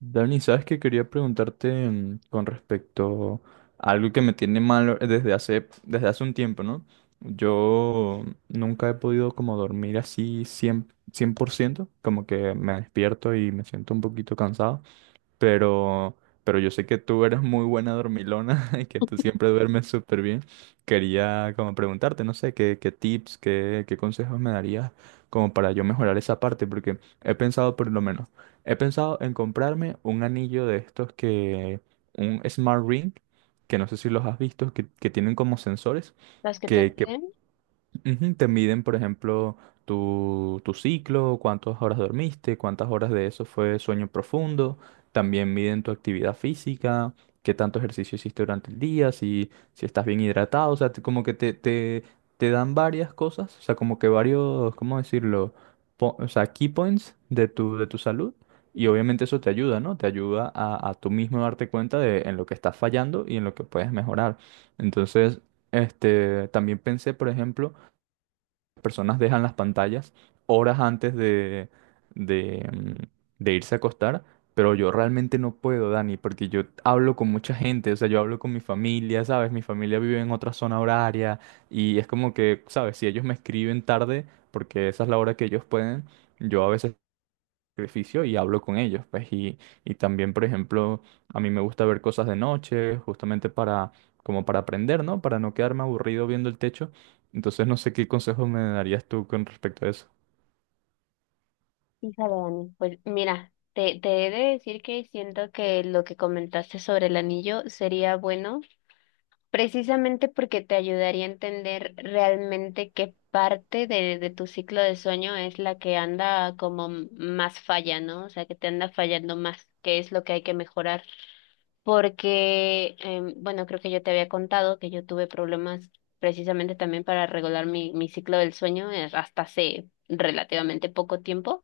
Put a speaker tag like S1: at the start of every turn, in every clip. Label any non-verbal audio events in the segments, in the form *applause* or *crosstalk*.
S1: Dani, sabes que quería preguntarte con respecto a algo que me tiene mal desde hace un tiempo, ¿no? Yo nunca he podido como dormir así 100%, 100%, como que me despierto y me siento un poquito cansado pero, pero yo sé que tú eres muy buena dormilona *laughs* y que tú siempre duermes súper bien. Quería como preguntarte, no sé, qué tips, qué consejos me darías como para yo mejorar esa parte, porque he pensado por lo menos, he pensado en comprarme un anillo de estos que, un Smart Ring, que no sé si los has visto, que tienen como sensores.
S2: Las que
S1: Que
S2: tendrían,
S1: Ujú, te miden, por ejemplo, tu ciclo, cuántas horas dormiste, cuántas horas de eso fue sueño profundo. También miden tu actividad física, qué tanto ejercicio hiciste durante el día, si estás bien hidratado. O sea, como que te dan varias cosas, o sea, como que varios, ¿cómo decirlo? O sea, key points de de tu salud. Y obviamente eso te ayuda, ¿no? Te ayuda a tú mismo darte cuenta de en lo que estás fallando y en lo que puedes mejorar. Entonces, este, también pensé, por ejemplo, personas dejan las pantallas horas antes de, de, mm, de irse a acostar, pero yo realmente no puedo, Dani, porque yo hablo con mucha gente, o sea, yo hablo con mi familia, ¿sabes? Mi familia vive en otra zona horaria y es como que, ¿sabes? Si ellos me escriben tarde, porque esa es la hora que ellos pueden, yo a veces sacrificio y hablo con ellos, pues, y también, por ejemplo, a mí me gusta ver cosas de noche, justamente para, como para aprender, ¿no? Para no quedarme aburrido viendo el techo. Entonces, no sé qué consejos me darías tú con respecto a eso.
S2: hija de Dani. Pues mira, te he de decir que siento que lo que comentaste sobre el anillo sería bueno, precisamente porque te ayudaría a entender realmente qué parte de tu ciclo de sueño es la que anda como más falla, ¿no? O sea, que te anda fallando más, qué es lo que hay que mejorar. Porque, bueno, creo que yo te había contado que yo tuve problemas precisamente también para regular mi ciclo del sueño hasta hace relativamente poco tiempo.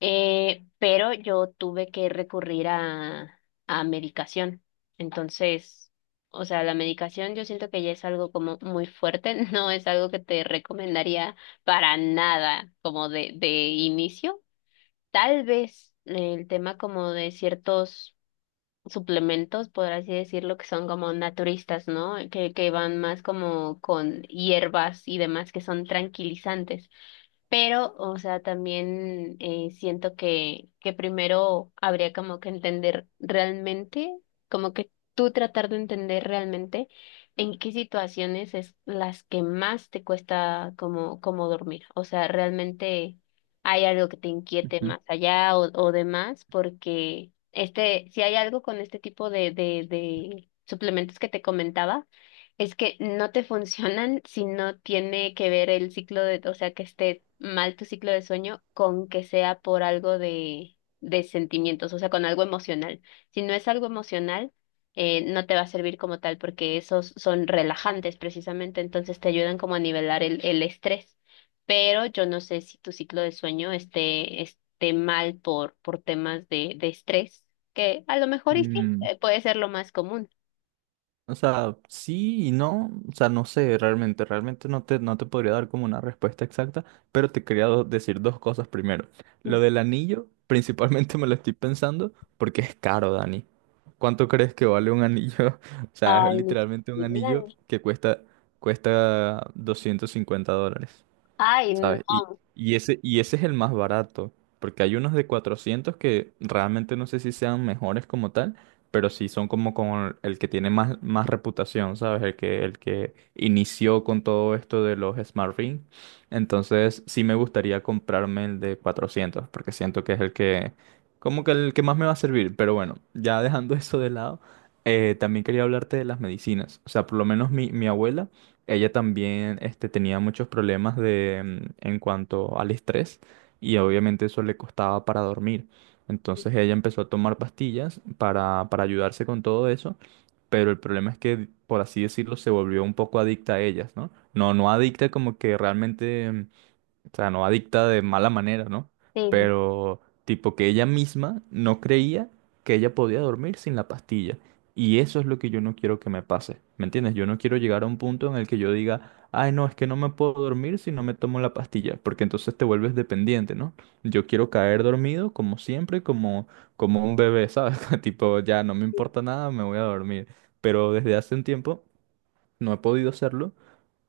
S2: Pero yo tuve que recurrir a medicación. Entonces, o sea, la medicación yo siento que ya es algo como muy fuerte, *laughs* no es algo que te recomendaría para nada como de inicio. Tal vez el tema como de ciertos suplementos, por así decirlo, que son como naturistas, ¿no? Que van más como con hierbas y demás que son tranquilizantes. Pero, o sea, también siento que primero habría como que entender realmente, como que tú tratar de entender realmente en qué situaciones es las que más te cuesta como, como dormir. O sea, realmente hay algo que te inquiete
S1: Ujú.
S2: más allá o demás, porque este, si hay algo con este tipo de suplementos que te comentaba, es que no te *laughs* funcionan si no tiene que ver el ciclo de, o sea, que esté mal tu ciclo de sueño con que sea por algo de sentimientos, o sea, con algo emocional. Si no es algo emocional, no te va a servir como tal porque esos son relajantes precisamente, entonces te ayudan como a nivelar el estrés, pero yo no sé si tu ciclo de sueño esté mal por temas de estrés, que a lo mejor y sí,
S1: Mm.
S2: puede ser lo más común.
S1: O sea, sí y no, o sea, no sé, realmente, realmente no te podría dar como una respuesta exacta, pero te quería decir dos cosas primero.
S2: Sí.
S1: Lo del anillo, *laughs* principalmente me lo estoy pensando porque es caro, Dani. ¿Cuánto crees que vale un anillo? *laughs* O sea, es
S2: Ay, no,
S1: literalmente un
S2: sí,
S1: anillo
S2: dígame.
S1: que cuesta $250.
S2: Ay, no.
S1: ¿Sabes? Y y ese es el más barato, porque hay unos de 400 que realmente no sé si sean mejores como tal, pero sí son como con el que tiene más reputación, ¿sabes? El que inició con todo esto de los Smart Ring. Entonces sí me gustaría comprarme el de 400 porque siento que es el que, como que el que más me va a servir, pero bueno, ya dejando *laughs* eso de lado. También quería hablarte de las medicinas. O sea, por lo menos mi abuela ella también este, tenía muchos problemas en cuanto al estrés y obviamente eso le costaba para dormir. Entonces ella empezó a tomar pastillas para ayudarse con todo eso, pero el problema es que, por así decirlo, se volvió un poco adicta a ellas, ¿no? No, no adicta como que realmente o sea, no adicta de mala manera, ¿no?
S2: Sí, sí,
S1: Pero tipo que ella misma no creía que ella podía dormir sin la pastilla. Y eso es lo que yo no quiero que me pase. ¿Me entiendes? Yo no quiero llegar a un punto en el que yo diga, ay, no, es que no me puedo dormir si no me tomo la pastilla, porque entonces te vuelves dependiente, ¿no? Yo quiero caer dormido como siempre, como, un bebé, ¿sabes? *laughs* Tipo, ya no me importa nada, me voy a dormir. Pero desde hace un tiempo no he podido hacerlo.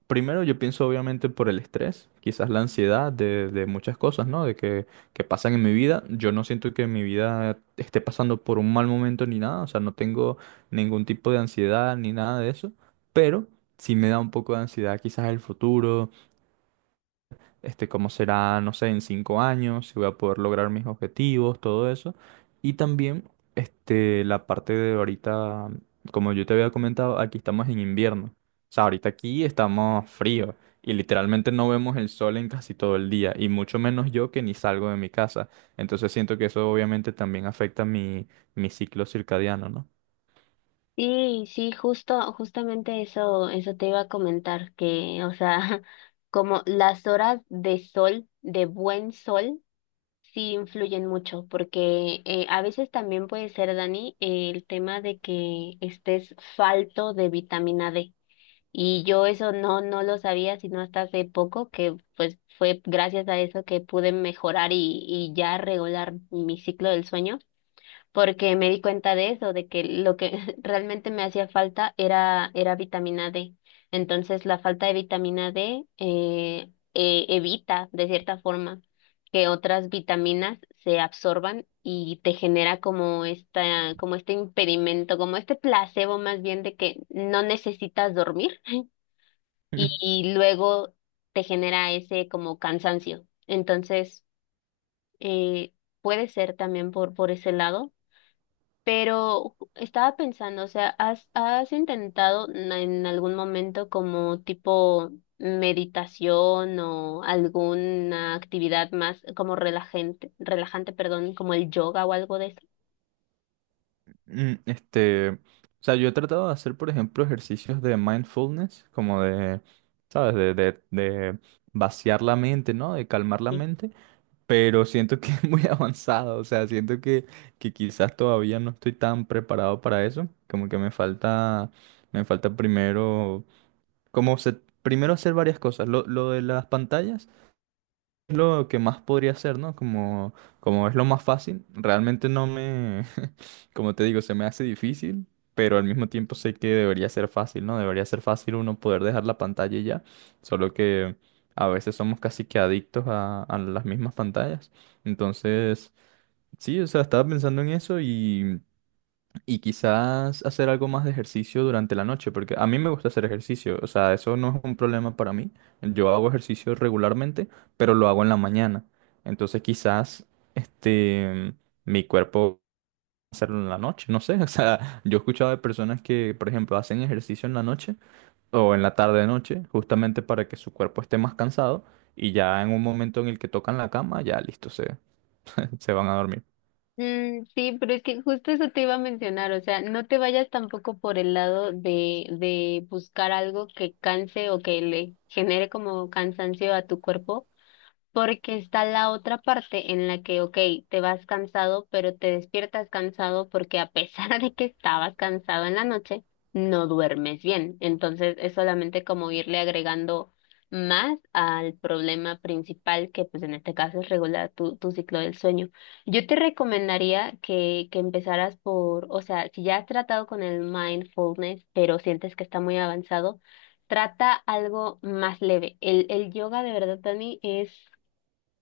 S1: Primero yo pienso obviamente por el estrés, quizás la ansiedad de muchas cosas, ¿no? De que pasan en mi vida. Yo no siento que mi vida esté pasando por un mal momento ni nada, o sea, no tengo ningún tipo de ansiedad ni nada de eso, pero sí me da un poco de ansiedad quizás el futuro, este, cómo será, no sé, en 5 años, si voy a poder lograr mis objetivos, todo eso. Y también, este, la parte de ahorita, como yo te había comentado, aquí estamos en invierno. O sea, ahorita aquí estamos frío y literalmente no vemos el sol en casi todo el día y mucho menos yo que ni salgo de mi casa. Entonces siento que eso obviamente también afecta mi ciclo circadiano, ¿no?
S2: sí, sí, justo, justamente eso, eso te iba a comentar, que, o sea, *laughs* como las horas de sol, de buen sol, sí influyen mucho, porque a veces también puede ser, Dani, el tema de que estés falto de vitamina D. Y yo eso no, no lo sabía, sino hasta hace poco, que pues fue gracias a eso que pude mejorar y ya regular mi ciclo del sueño porque me di cuenta de eso, de que lo que *laughs* realmente me hacía falta era, era vitamina D. Entonces, la falta de vitamina D evita, de cierta forma, que otras vitaminas se absorban y te genera como esta, como este impedimento, como este placebo más bien de que no necesitas dormir y,
S1: *laughs*
S2: y luego te genera ese como cansancio. Entonces, eh, puede ser también por ese lado, pero estaba pensando, o sea, ¿has, has intentado en algún momento como tipo meditación o alguna actividad más como relajante, relajante, perdón, como el yoga o algo de eso?
S1: Este, o sea, yo he tratado de hacer, por ejemplo, ejercicios de mindfulness, como de, ¿sabes? De vaciar la mente, ¿no? De calmar la
S2: Sí.
S1: mente, pero siento que *laughs* es muy avanzado, o sea, siento que quizás todavía no estoy tan preparado para eso, como que me falta primero, como se- primero hacer varias cosas. Lo de las pantallas es lo que más podría hacer, ¿no? Como es lo más fácil, realmente no me, *laughs* como te digo, se me hace difícil, pero al mismo tiempo sé que debería ser fácil, ¿no? Debería ser fácil uno poder dejar la pantalla y ya, solo que a veces somos casi que adictos a las mismas pantallas. Entonces, sí, o sea, estaba pensando en eso y quizás hacer algo más de ejercicio durante la noche, porque a mí me gusta hacer ejercicio, o sea, eso no es un problema para mí. Yo hago ejercicio regularmente, pero lo hago en la mañana. Entonces quizás este mi cuerpo hacerlo en la noche, no sé, *laughs* o sea, yo he escuchado de personas que, por ejemplo, hacen ejercicio en la noche o en la tarde noche, justamente para que su cuerpo esté más cansado y ya en un momento en el que tocan la cama, ya listo, *laughs* se van a dormir.
S2: Mm, sí, pero es que justo eso te iba a mencionar, o sea, no te vayas tampoco por el lado de buscar algo que canse o que le genere como cansancio a tu cuerpo. Porque está la otra parte en la que, ok, te vas cansado, pero te despiertas cansado porque a pesar *laughs* de que estabas cansado en la noche, no duermes bien. Entonces es solamente como irle agregando más al problema principal, que pues en este caso es regular tu ciclo del sueño. Yo te recomendaría que empezaras por, o sea, si ya has tratado con el mindfulness, pero sientes que está muy avanzado, trata algo más leve. El yoga de verdad, Dani, es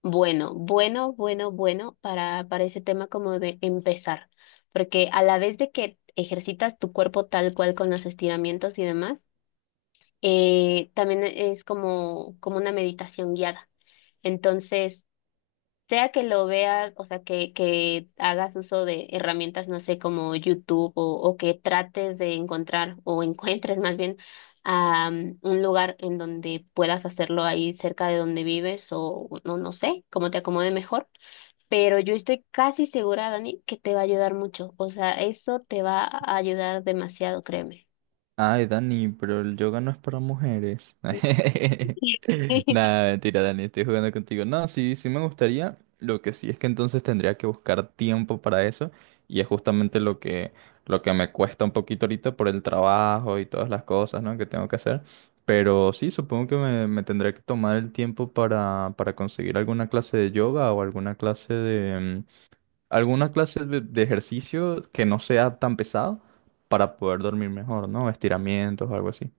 S2: bueno, bueno, bueno, bueno para ese tema como de empezar, porque a la vez de que ejercitas tu cuerpo tal cual con los estiramientos y demás, también es como, como una meditación guiada. Entonces, sea que lo veas, o sea, que hagas uso de herramientas, no sé, como YouTube o que trates de encontrar o *laughs* encuentres más bien un lugar en donde puedas hacerlo ahí cerca de donde vives o no, no sé, como te acomode mejor, pero yo estoy casi segura, Dani, que te va a ayudar mucho. O sea, eso te va a ayudar demasiado, créeme.
S1: Ay, Dani, pero el yoga no es para mujeres. *laughs*
S2: *laughs*
S1: Nada, mentira, Dani, estoy jugando contigo. No, sí, sí me gustaría. Lo que sí es que entonces tendría que buscar tiempo para eso. Y es justamente lo que, me cuesta un poquito ahorita por el trabajo y todas las cosas, ¿no? Que tengo que hacer. Pero sí, supongo que me tendré que tomar el tiempo para conseguir alguna clase de yoga o alguna clase de ejercicio que no sea tan pesado para poder dormir mejor, ¿no? Estiramientos o algo así.